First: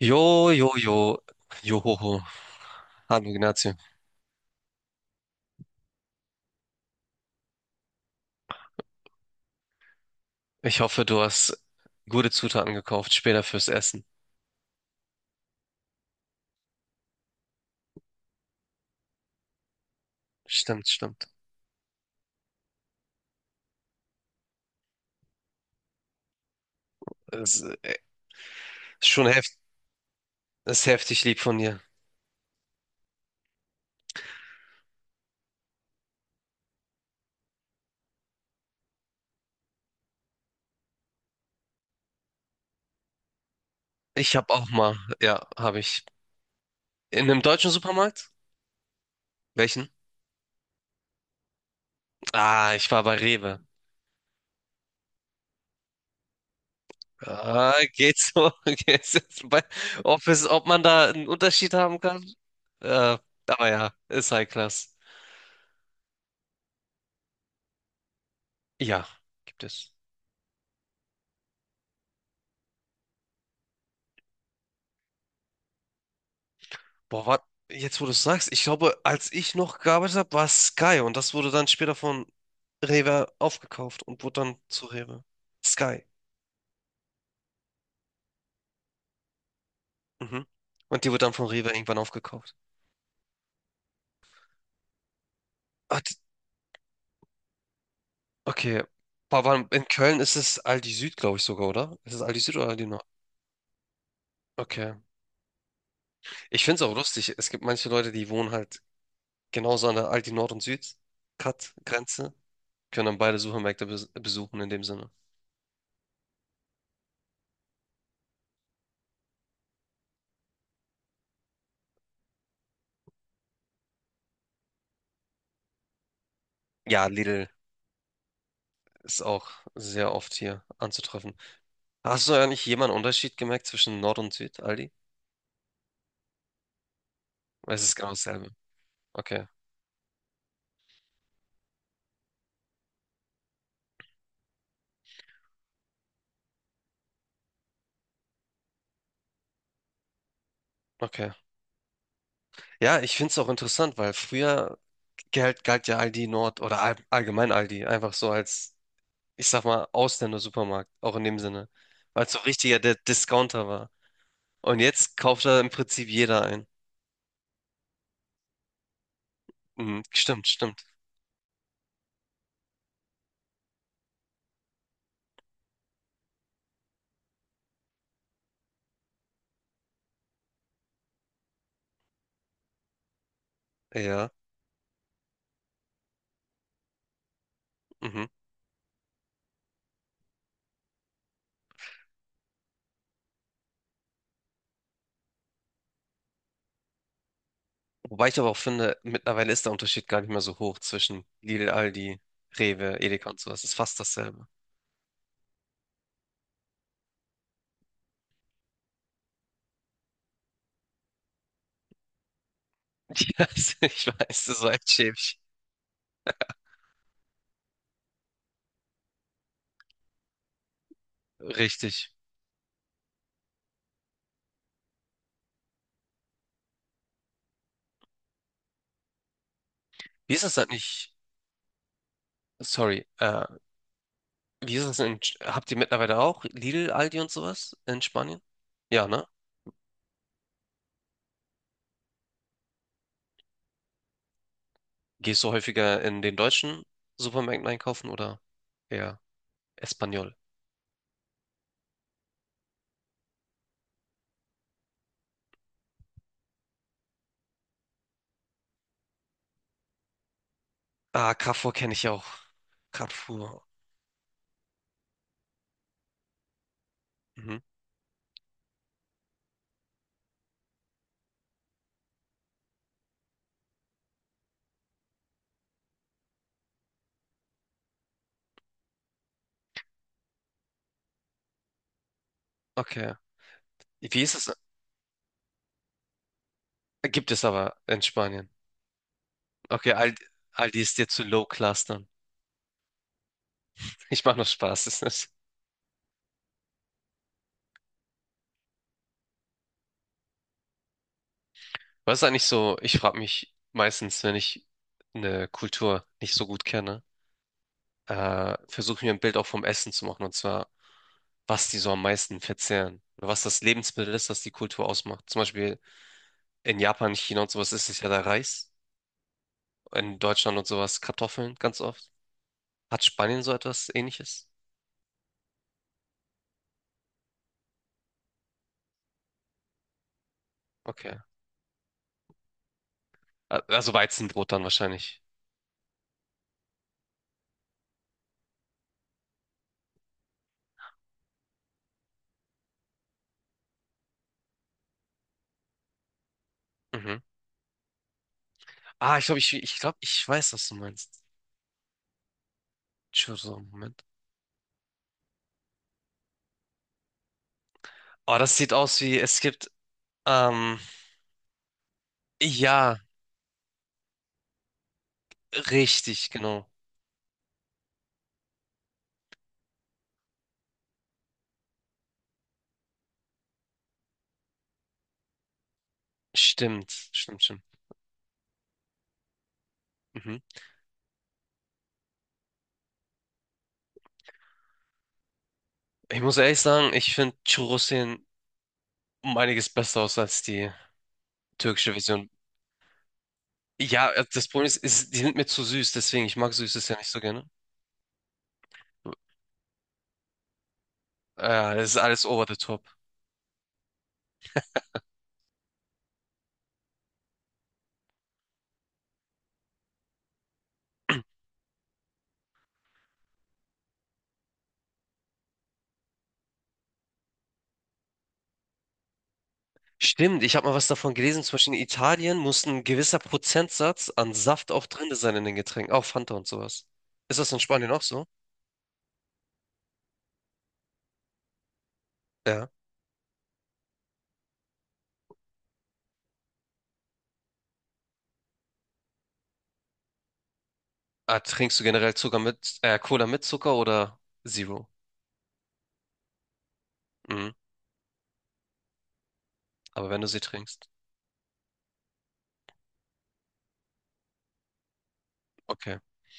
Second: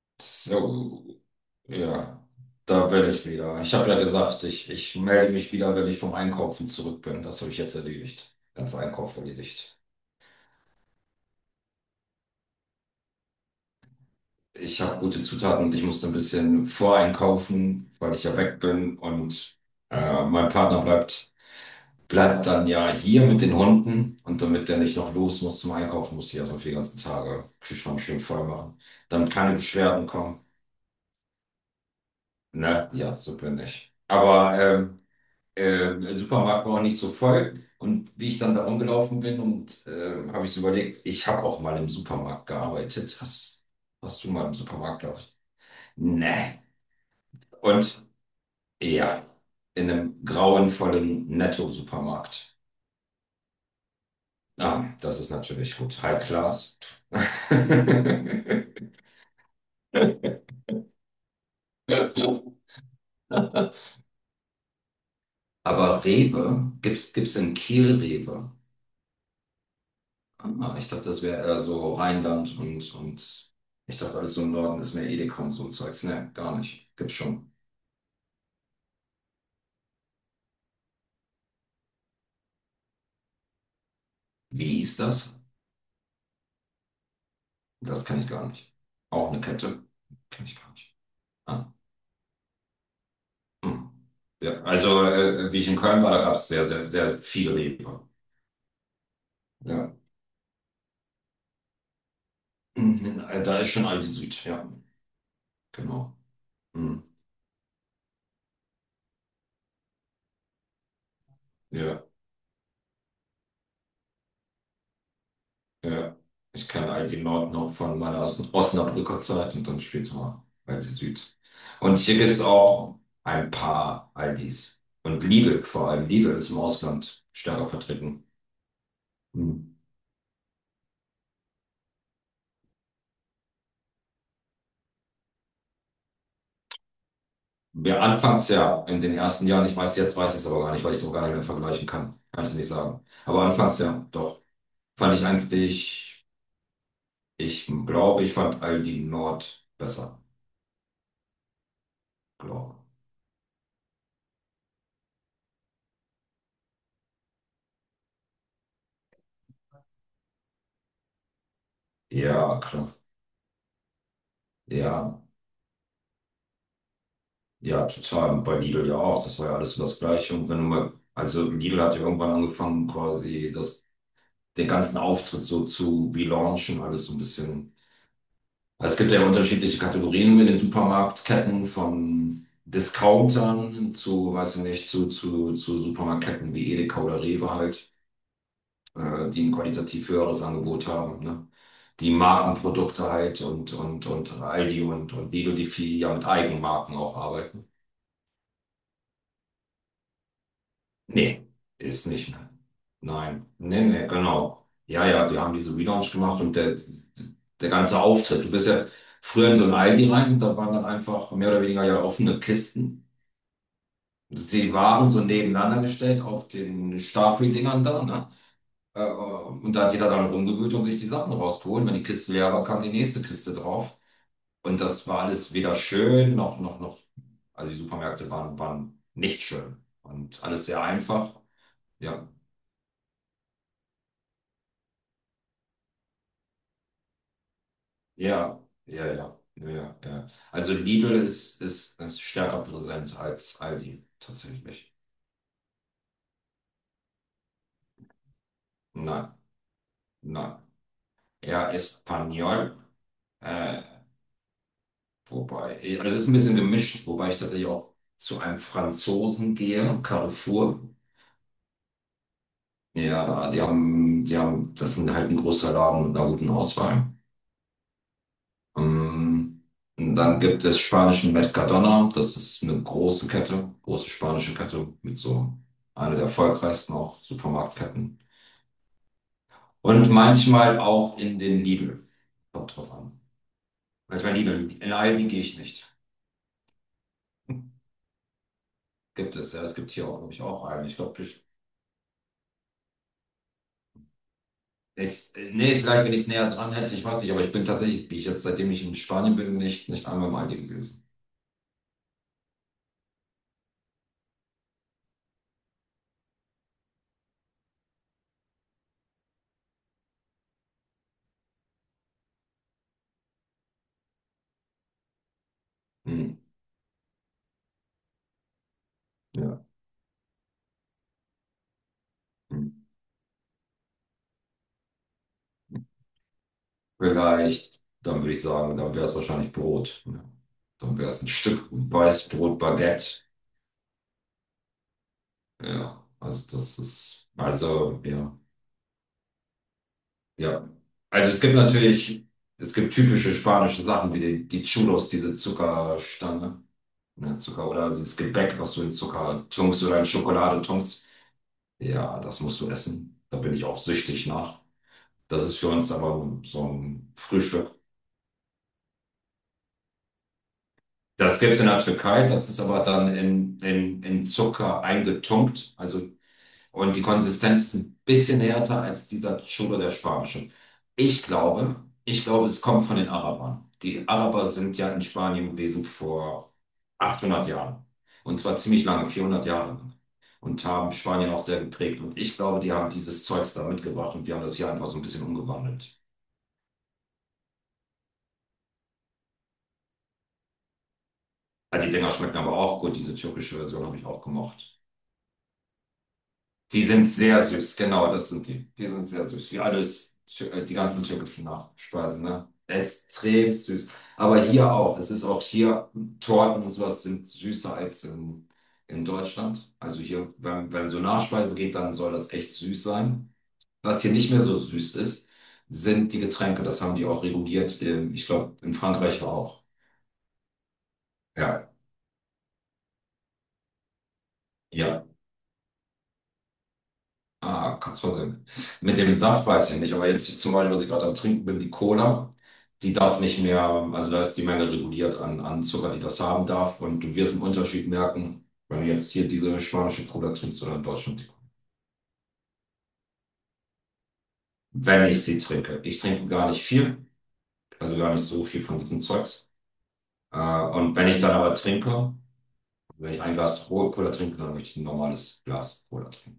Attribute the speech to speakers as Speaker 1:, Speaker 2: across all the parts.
Speaker 1: Jo, jo,
Speaker 2: So,
Speaker 1: jo, johoho.
Speaker 2: ja, da bin ich
Speaker 1: Hallo
Speaker 2: wieder.
Speaker 1: Ignazio.
Speaker 2: Ich habe ja gesagt, ich melde mich wieder, wenn ich vom Einkaufen zurück bin. Das habe ich jetzt erledigt. Ganz Einkauf erledigt.
Speaker 1: Ich hoffe, du hast gute Zutaten gekauft, später fürs Essen.
Speaker 2: Ich habe gute Zutaten und ich musste ein bisschen voreinkaufen, weil ich ja weg bin und mein Partner
Speaker 1: Stimmt, stimmt.
Speaker 2: bleibt, bleibt dann ja hier mit den Hunden, und damit der nicht noch los muss zum Einkaufen, muss ich erstmal für die ganzen Tage
Speaker 1: Es
Speaker 2: Kühlschrank schön voll machen,
Speaker 1: ist schon
Speaker 2: damit
Speaker 1: heft,
Speaker 2: keine Beschwerden kommen.
Speaker 1: Ist heftig lieb von dir.
Speaker 2: Ne? Ja, so bin ich. Aber Supermarkt war auch nicht so voll. Und wie ich dann da rumgelaufen bin und habe ich so überlegt, ich habe auch mal im Supermarkt gearbeitet. Hast du
Speaker 1: Ich
Speaker 2: mal
Speaker 1: habe
Speaker 2: im
Speaker 1: auch mal,
Speaker 2: Supermarkt gearbeitet?
Speaker 1: ja, habe ich.
Speaker 2: Nee.
Speaker 1: In einem deutschen
Speaker 2: Und
Speaker 1: Supermarkt?
Speaker 2: ja,
Speaker 1: Welchen?
Speaker 2: in einem grauenvollen Netto-Supermarkt.
Speaker 1: Ah, ich war bei Rewe.
Speaker 2: Ah, das ist natürlich gut. High Class.
Speaker 1: Ah, geht's so? Geht's jetzt bei, ob es, Ob man da einen Unterschied haben kann? Äh, aber ja, ist High Class.
Speaker 2: Aber Rewe, gibt's in Kiel Rewe?
Speaker 1: Ja, gibt es.
Speaker 2: Ah, ich dachte, das wäre eher so Rheinland, und ich dachte, alles so im Norden ist mehr Edeka und so Zeugs. Ne, gar nicht. Gibt's
Speaker 1: Boah, wat,
Speaker 2: schon.
Speaker 1: jetzt wo du es sagst, ich glaube, als ich noch gearbeitet habe, war es Sky und das wurde dann später von Rewe aufgekauft und wurde dann
Speaker 2: Wie
Speaker 1: zu
Speaker 2: ist
Speaker 1: Rewe.
Speaker 2: das?
Speaker 1: Sky.
Speaker 2: Das kann ich gar nicht. Auch eine Kette? Kenn
Speaker 1: Mhm.
Speaker 2: ich gar nicht.
Speaker 1: Und die wurde dann von Rewe
Speaker 2: Ah,
Speaker 1: irgendwann aufgekauft.
Speaker 2: hm. Ja, also, wie ich in
Speaker 1: Ah,
Speaker 2: Köln war,
Speaker 1: d-
Speaker 2: da gab es sehr, sehr, sehr viele Rewe.
Speaker 1: okay. In
Speaker 2: Ja.
Speaker 1: Köln ist es Aldi Süd, glaube ich sogar, oder? Ist es Aldi Süd oder Aldi Nord?
Speaker 2: Mhm, da ist schon Aldi Süd, ja.
Speaker 1: Okay.
Speaker 2: Genau.
Speaker 1: Ich finde es auch
Speaker 2: Hm.
Speaker 1: lustig. Es gibt manche Leute, die wohnen halt genauso an der Aldi Nord und Süd Cut
Speaker 2: Ja.
Speaker 1: Grenze, können dann beide Supermärkte besuchen in dem Sinne.
Speaker 2: Ja, ich kenne all die Nord noch von meiner Osnabrücker Zeit und dann später mal Aldi Süd. Und hier gibt es auch ein paar Aldis. Und Lidl, vor allem Lidl ist im
Speaker 1: Ja,
Speaker 2: Ausland
Speaker 1: Lidl
Speaker 2: stärker vertreten.
Speaker 1: ist auch
Speaker 2: Hm.
Speaker 1: sehr oft hier anzutreffen. Hast du eigentlich jemanden Unterschied gemerkt zwischen Nord und Süd, Aldi? Weil es ist
Speaker 2: Wir
Speaker 1: genau
Speaker 2: anfangs
Speaker 1: dasselbe.
Speaker 2: ja in den
Speaker 1: Okay,
Speaker 2: ersten Jahren, ich weiß, jetzt weiß ich es aber gar nicht, weil ich es auch gar nicht mehr vergleichen kann. Kann ich nicht sagen. Aber anfangs ja, doch. Fand ich eigentlich, ich glaube, ich fand Aldi Nord besser.
Speaker 1: okay.
Speaker 2: Glaube.
Speaker 1: Ja, ich finde es auch interessant, weil früher galt ja Aldi Nord oder allgemein Aldi einfach so als, ich sag mal, Ausländer-Supermarkt, auch in dem Sinne, weil es so
Speaker 2: Ja,
Speaker 1: richtiger
Speaker 2: klar.
Speaker 1: der Discounter war. Und jetzt
Speaker 2: Ja,
Speaker 1: kauft da im Prinzip jeder ein.
Speaker 2: ja, total. Und bei Lidl ja auch. Das war ja alles so das
Speaker 1: Mhm,
Speaker 2: Gleiche.
Speaker 1: stimmt,
Speaker 2: Und wenn du
Speaker 1: stimmt.
Speaker 2: mal, also Lidl hat ja irgendwann angefangen, quasi das, den ganzen Auftritt so zu relaunchen, alles so ein bisschen. Also es gibt ja unterschiedliche Kategorien in den Supermarktketten von Discountern
Speaker 1: Ja.
Speaker 2: zu, weiß ich nicht, zu Supermarktketten wie Edeka oder Rewe halt,
Speaker 1: Mhm.
Speaker 2: die ein qualitativ höheres Angebot haben, ne? Die Markenprodukte halt und Aldi und Lidl, die viel ja mit Eigenmarken auch arbeiten.
Speaker 1: Wobei ich aber auch finde, mittlerweile ist der Unterschied gar nicht mehr so hoch zwischen
Speaker 2: Nee,
Speaker 1: Lidl,
Speaker 2: ist
Speaker 1: Aldi,
Speaker 2: nicht mehr.
Speaker 1: Rewe, Edeka und
Speaker 2: Nein,
Speaker 1: sowas. Es ist
Speaker 2: nee,
Speaker 1: fast
Speaker 2: nee,
Speaker 1: dasselbe.
Speaker 2: genau. Ja, ja, die haben diese Relaunch gemacht und der ganze Auftritt. Du bist ja früher in so ein Aldi rein und da waren dann einfach mehr oder weniger ja offene Kisten.
Speaker 1: Ja, ich weiß, das war
Speaker 2: Sie
Speaker 1: echt
Speaker 2: waren so
Speaker 1: schäbig.
Speaker 2: nebeneinander gestellt auf den Stapeldingern da, ne? Und da hat jeder dann rumgewühlt und sich die Sachen rausgeholt. Wenn die
Speaker 1: Richtig.
Speaker 2: Kiste leer war, kam die nächste Kiste drauf. Und das war alles weder schön noch. Also die waren nicht schön
Speaker 1: Wie
Speaker 2: und
Speaker 1: ist das
Speaker 2: alles
Speaker 1: denn
Speaker 2: sehr
Speaker 1: nicht?
Speaker 2: einfach. Ja,
Speaker 1: Sorry. Wie ist das denn Habt ihr mittlerweile auch Lidl, Aldi und sowas in Spanien?
Speaker 2: ja,
Speaker 1: Ja,
Speaker 2: ja,
Speaker 1: ne?
Speaker 2: ja, ja, ja. Also Lidl ist stärker präsent als Aldi, tatsächlich.
Speaker 1: Gehst du häufiger in den deutschen Supermärkten einkaufen oder eher
Speaker 2: Nein,
Speaker 1: Espanol?
Speaker 2: nein. Ja, Espanyol, äh, wobei, also es ist ein bisschen gemischt, wobei ich tatsächlich auch zu einem Franzosen gehe, Carrefour.
Speaker 1: Ah, Carrefour kenne ich auch.
Speaker 2: Ja,
Speaker 1: Carrefour.
Speaker 2: die haben, das sind halt ein großer Laden mit einer guten Auswahl.
Speaker 1: Mhm.
Speaker 2: Ähm, und dann gibt es spanischen Mercadona, das ist eine große Kette, große spanische Kette mit so einer der erfolgreichsten auch Supermarktketten. Und manchmal auch in den Lidl. Kommt drauf
Speaker 1: Okay.
Speaker 2: an.
Speaker 1: Wie
Speaker 2: Manchmal
Speaker 1: ist es?
Speaker 2: Lidl. In Aldi gehe ich nicht.
Speaker 1: Gibt es aber in Spanien.
Speaker 2: Gibt es, ja. Es
Speaker 1: Okay,
Speaker 2: gibt hier auch,
Speaker 1: Aldi,
Speaker 2: glaube ich, auch
Speaker 1: Aldi
Speaker 2: einen.
Speaker 1: ist
Speaker 2: Ich
Speaker 1: dir
Speaker 2: glaube,
Speaker 1: zu low
Speaker 2: ich.
Speaker 1: class dann. Ich mache noch Spaß.
Speaker 2: Es, nee, vielleicht, wenn ich es näher dran hätte, ich weiß nicht, aber ich bin tatsächlich, wie ich jetzt, seitdem ich in Spanien bin, nicht einmal im Aldi gewesen.
Speaker 1: Was ist eigentlich so? Ich frage mich meistens, wenn ich eine Kultur nicht so gut kenne, versuche mir ein Bild auch vom Essen zu machen, und zwar, was die so am meisten verzehren. Oder was das Lebensmittel ist, das die Kultur ausmacht. Zum Beispiel
Speaker 2: Hm.
Speaker 1: in Japan, China und sowas ist es ja der Reis.
Speaker 2: Ja.
Speaker 1: In Deutschland und sowas Kartoffeln ganz oft.
Speaker 2: Hm.
Speaker 1: Hat Spanien so etwas Ähnliches?
Speaker 2: Vielleicht, dann würde ich sagen, dann wäre es wahrscheinlich Brot. Ja. Dann wäre
Speaker 1: Okay.
Speaker 2: es ein Stück Weißbrot, Baguette.
Speaker 1: Also Weizenbrot dann wahrscheinlich.
Speaker 2: Ja, also das ist, also ja, ja. Also es gibt natürlich, es gibt typische spanische Sachen wie die Chulos, diese Zuckerstange,
Speaker 1: Mhm.
Speaker 2: ne, Zucker oder dieses Gebäck, was du in
Speaker 1: Ah, ich glaube,
Speaker 2: Zucker
Speaker 1: ich
Speaker 2: tunkst
Speaker 1: glaube,
Speaker 2: oder in
Speaker 1: ich weiß,
Speaker 2: Schokolade
Speaker 1: was du
Speaker 2: tunkst.
Speaker 1: meinst.
Speaker 2: Ja, das musst du essen. Da bin
Speaker 1: Chorizo,
Speaker 2: ich auch
Speaker 1: Moment.
Speaker 2: süchtig nach. Das ist für uns aber so ein Frühstück.
Speaker 1: Oh, das sieht aus wie, es gibt, ähm,
Speaker 2: Das gibt es in der Türkei, das ist aber
Speaker 1: ja,
Speaker 2: dann in, in Zucker eingetunkt. Also,
Speaker 1: richtig, genau.
Speaker 2: und die Konsistenz ist ein bisschen härter als dieser Churro, der spanische. Ich glaube, es kommt von den Arabern. Die Araber sind ja in Spanien gewesen vor
Speaker 1: Stimmt, stimmt,
Speaker 2: 800
Speaker 1: stimmt.
Speaker 2: Jahren. Und zwar ziemlich lange, 400 Jahre lang.
Speaker 1: Mhm.
Speaker 2: Und haben Spanien auch sehr geprägt. Und ich glaube, die haben dieses Zeugs da mitgebracht und wir haben das hier einfach so ein bisschen umgewandelt.
Speaker 1: Ich muss ehrlich sagen, ich finde Churros sehen um einiges besser aus als die
Speaker 2: Ja, die
Speaker 1: türkische
Speaker 2: Dinger
Speaker 1: Version.
Speaker 2: schmecken aber auch gut. Diese türkische Version habe ich
Speaker 1: Ja,
Speaker 2: auch
Speaker 1: das Problem
Speaker 2: gemocht.
Speaker 1: ist, die sind mir zu süß, deswegen, ich mag
Speaker 2: Die
Speaker 1: Süßes ja
Speaker 2: sind
Speaker 1: nicht so
Speaker 2: sehr
Speaker 1: gerne.
Speaker 2: süß, genau, das sind die. Die sind sehr süß, wie alles, die ganzen türkischen
Speaker 1: Ja, das ist
Speaker 2: Nachspeisen,
Speaker 1: alles over
Speaker 2: ne?
Speaker 1: the top.
Speaker 2: Extrem süß. Aber hier auch, es ist auch hier, Torten und sowas sind süßer als in Deutschland. Also hier, wenn so Nachspeise geht, dann soll das echt süß sein. Was hier nicht mehr so süß ist, sind die Getränke. Das haben die auch reguliert. Ich glaube, in Frankreich auch.
Speaker 1: Stimmt, ich habe mal was davon gelesen, zum
Speaker 2: Ja,
Speaker 1: Beispiel in Italien muss ein gewisser Prozentsatz an Saft auch
Speaker 2: ja.
Speaker 1: drin sein in den Getränken, auch Fanta und sowas. Ist das in
Speaker 2: Ah,
Speaker 1: Spanien
Speaker 2: kannst
Speaker 1: auch so?
Speaker 2: versehen. Mit dem Saft weiß ich nicht, aber jetzt zum Beispiel, was ich gerade am Trinken bin, die Cola,
Speaker 1: Ja.
Speaker 2: die darf nicht mehr, also da ist die Menge reguliert an, an Zucker, die das haben darf. Und du wirst einen Unterschied merken, wenn du jetzt hier diese spanische Cola trinkst oder in Deutschland die Cola.
Speaker 1: Ah, trinkst du generell Cola mit Zucker oder Zero?
Speaker 2: Wenn ich sie trinke. Ich trinke gar nicht viel,
Speaker 1: Mhm.
Speaker 2: also gar nicht so viel von diesem Zeugs.
Speaker 1: Aber wenn du
Speaker 2: Äh,
Speaker 1: sie trinkst.
Speaker 2: und wenn ich dann aber trinke, wenn ich ein Glas rohe Cola trinke, dann möchte ich ein normales Glas
Speaker 1: Okay.
Speaker 2: Cola trinken.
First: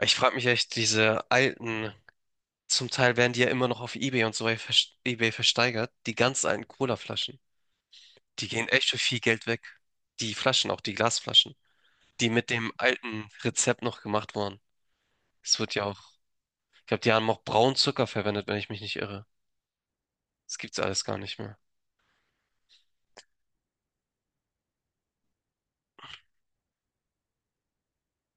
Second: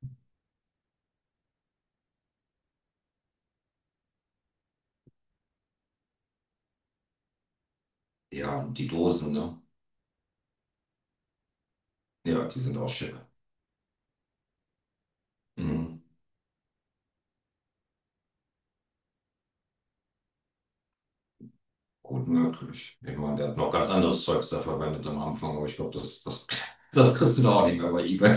Speaker 1: Ich frage mich echt, diese alten Zum Teil werden die ja immer noch auf eBay und so eBay versteigert. Die ganz alten Cola-Flaschen. Die
Speaker 2: Ja,
Speaker 1: gehen
Speaker 2: und die
Speaker 1: echt für viel
Speaker 2: Dosen,
Speaker 1: Geld
Speaker 2: ne?
Speaker 1: weg. Die Flaschen, auch die Glasflaschen, die
Speaker 2: Ja,
Speaker 1: mit
Speaker 2: die
Speaker 1: dem
Speaker 2: sind auch schick.
Speaker 1: alten Rezept noch gemacht wurden. Es wird ja auch,
Speaker 2: Mhm.
Speaker 1: Ich glaube, die haben auch braunen Zucker verwendet, wenn ich mich nicht irre. Das gibt's alles gar nicht mehr.
Speaker 2: Gut möglich. Ich meine, der hat noch ganz anderes Zeugs da verwendet am Anfang, aber ich glaube, das kriegst du doch auch nicht mehr bei eBay.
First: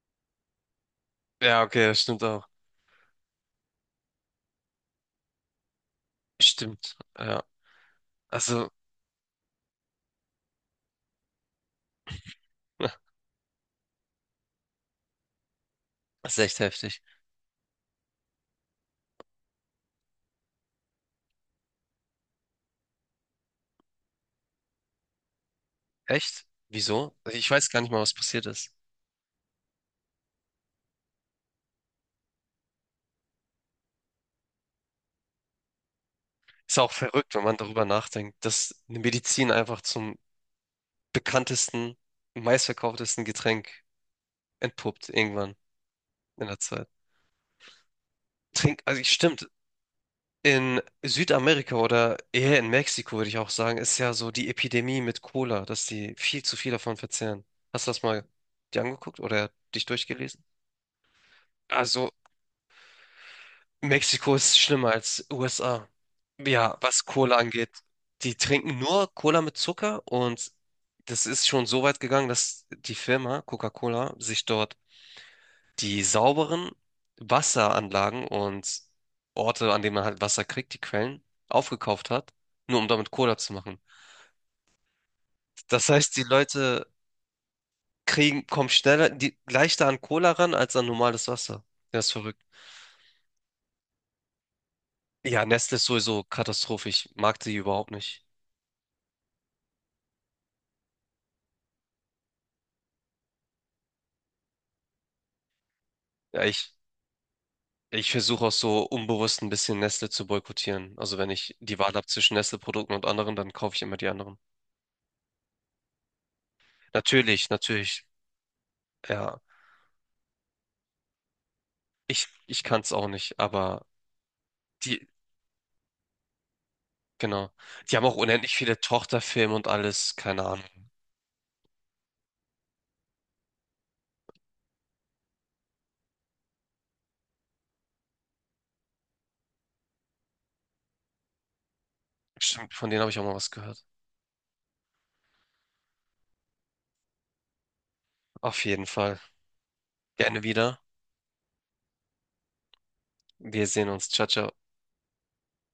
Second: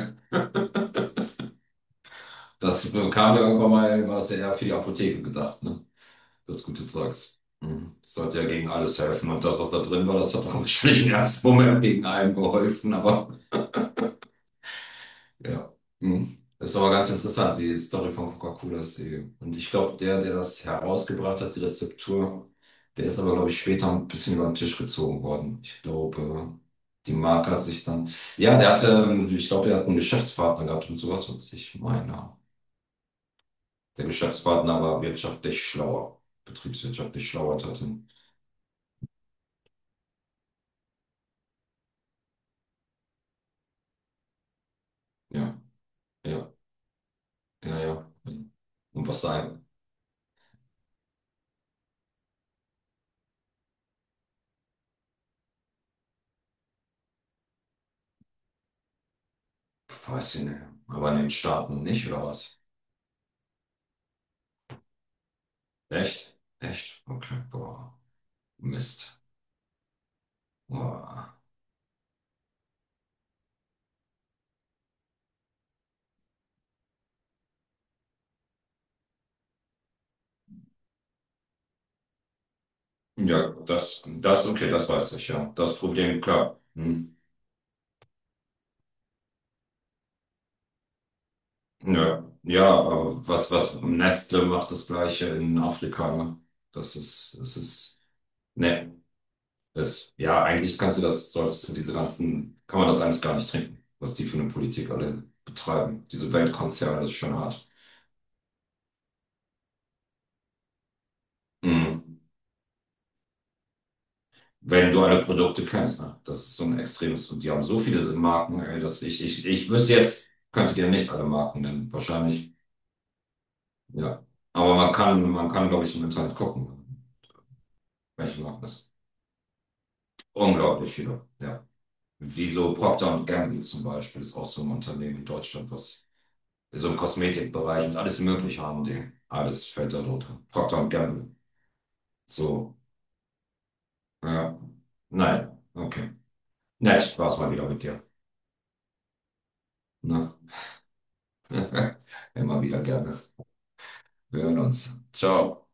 Speaker 1: Ja, okay, das stimmt auch.
Speaker 2: Das kam ja irgendwann mal, war das ja eher für die Apotheke gedacht, ne? Das gute
Speaker 1: Stimmt,
Speaker 2: Zeugs.
Speaker 1: ja.
Speaker 2: Mhm. Das sollte ja gegen
Speaker 1: Also,
Speaker 2: alles helfen. Und das, was da drin war, das hat auch nicht im ersten Moment gegen allem geholfen, aber. Ja.
Speaker 1: das
Speaker 2: Mhm.
Speaker 1: ist echt
Speaker 2: Das ist aber
Speaker 1: heftig.
Speaker 2: ganz interessant, die Story von Coca-Cola ist die. Und ich glaube, der das herausgebracht hat, die Rezeptur, der ist aber, glaube ich, später ein bisschen über den Tisch gezogen worden. Ich
Speaker 1: Echt?
Speaker 2: glaube, die
Speaker 1: Wieso? Ich
Speaker 2: Marke hat
Speaker 1: weiß gar
Speaker 2: sich
Speaker 1: nicht mal,
Speaker 2: dann.
Speaker 1: was passiert
Speaker 2: Ja,
Speaker 1: ist.
Speaker 2: der hatte, ich glaube, der hat einen Geschäftspartner gehabt und sowas, was ich meine. Der Geschäftspartner war wirtschaftlich schlauer,
Speaker 1: Ist auch
Speaker 2: betriebswirtschaftlich
Speaker 1: verrückt, wenn
Speaker 2: schlauer
Speaker 1: man darüber
Speaker 2: hatte.
Speaker 1: nachdenkt, dass eine Medizin einfach zum bekanntesten, meistverkauftesten Getränk entpuppt irgendwann
Speaker 2: Ja,
Speaker 1: in
Speaker 2: ja,
Speaker 1: der Zeit.
Speaker 2: ja, ja. Und was
Speaker 1: Stimmt,
Speaker 2: sein?
Speaker 1: in Südamerika oder eher in Mexiko würde ich auch sagen, ist ja so die Epidemie mit Cola, dass die viel zu viel davon verzehren. Hast du das mal dir angeguckt oder dich
Speaker 2: Weiß
Speaker 1: durchgelesen?
Speaker 2: ich nicht. Aber in den Staaten nicht,
Speaker 1: Also
Speaker 2: oder was?
Speaker 1: Mexiko ist schlimmer als USA.
Speaker 2: Echt?
Speaker 1: Ja,
Speaker 2: Echt?
Speaker 1: was Cola
Speaker 2: Okay,
Speaker 1: angeht.
Speaker 2: boah.
Speaker 1: Die trinken nur
Speaker 2: Mist.
Speaker 1: Cola mit Zucker und das
Speaker 2: Ah.
Speaker 1: ist schon so weit gegangen, dass die Firma Coca-Cola sich dort die sauberen Wasseranlagen und Orte, an denen man halt Wasser kriegt, die Quellen, aufgekauft hat, nur um damit Cola
Speaker 2: Ja,
Speaker 1: zu machen.
Speaker 2: okay, das weiß ich, ja. Das
Speaker 1: Das heißt,
Speaker 2: Problem,
Speaker 1: die
Speaker 2: klar.
Speaker 1: Leute
Speaker 2: Hm.
Speaker 1: kommen leichter an Cola ran als an normales Wasser. Das ist
Speaker 2: Ja,
Speaker 1: verrückt.
Speaker 2: ja, aber was Nestle macht das Gleiche
Speaker 1: Ja,
Speaker 2: in
Speaker 1: Nestle ist
Speaker 2: Afrika,
Speaker 1: sowieso
Speaker 2: ne? Das
Speaker 1: katastrophisch. Ich
Speaker 2: ist,
Speaker 1: mag die
Speaker 2: es
Speaker 1: überhaupt
Speaker 2: ist,
Speaker 1: nicht.
Speaker 2: ne, das, ja, eigentlich kannst du das, solltest du diese ganzen, kann man das eigentlich gar nicht trinken, was die für eine Politik alle betreiben. Diese
Speaker 1: Ja,
Speaker 2: Weltkonzerne, das ist schon hart.
Speaker 1: ich versuche auch so unbewusst ein bisschen Nestle zu boykottieren. Also wenn ich die Wahl habe
Speaker 2: Hm.
Speaker 1: zwischen Nestle-Produkten und anderen, dann kaufe ich immer die anderen.
Speaker 2: Wenn du alle Produkte kennst, ne? Das ist so ein extremes, und
Speaker 1: Natürlich,
Speaker 2: die haben so viele
Speaker 1: natürlich.
Speaker 2: Marken, ey, dass ich,
Speaker 1: Ja,
Speaker 2: ich wüsste jetzt, könnte dir nicht alle Marken nennen, wahrscheinlich.
Speaker 1: ich kann es auch nicht, aber
Speaker 2: Ja. Aber
Speaker 1: die,
Speaker 2: man kann, glaube ich, im Internet gucken,
Speaker 1: genau. Die haben auch
Speaker 2: welche
Speaker 1: unendlich
Speaker 2: Marken
Speaker 1: viele
Speaker 2: das.
Speaker 1: Tochterfilme und alles, keine Ahnung.
Speaker 2: Unglaublich viele, ja. Wie so Procter und Gamble zum Beispiel, ist auch so ein Unternehmen in Deutschland, was so im Kosmetikbereich und alles Mögliche haben die. Alles fällt da drunter. Procter und Gamble.
Speaker 1: Stimmt,
Speaker 2: So,
Speaker 1: von denen habe ich auch mal was gehört.
Speaker 2: ja. Nein, okay. Nett, war's mal wieder mit dir.
Speaker 1: Auf jeden Fall.
Speaker 2: Na?
Speaker 1: Gerne wieder.
Speaker 2: Immer wieder gerne.
Speaker 1: Wir sehen uns. Ciao,
Speaker 2: Wir
Speaker 1: ciao.
Speaker 2: hören uns. Ciao.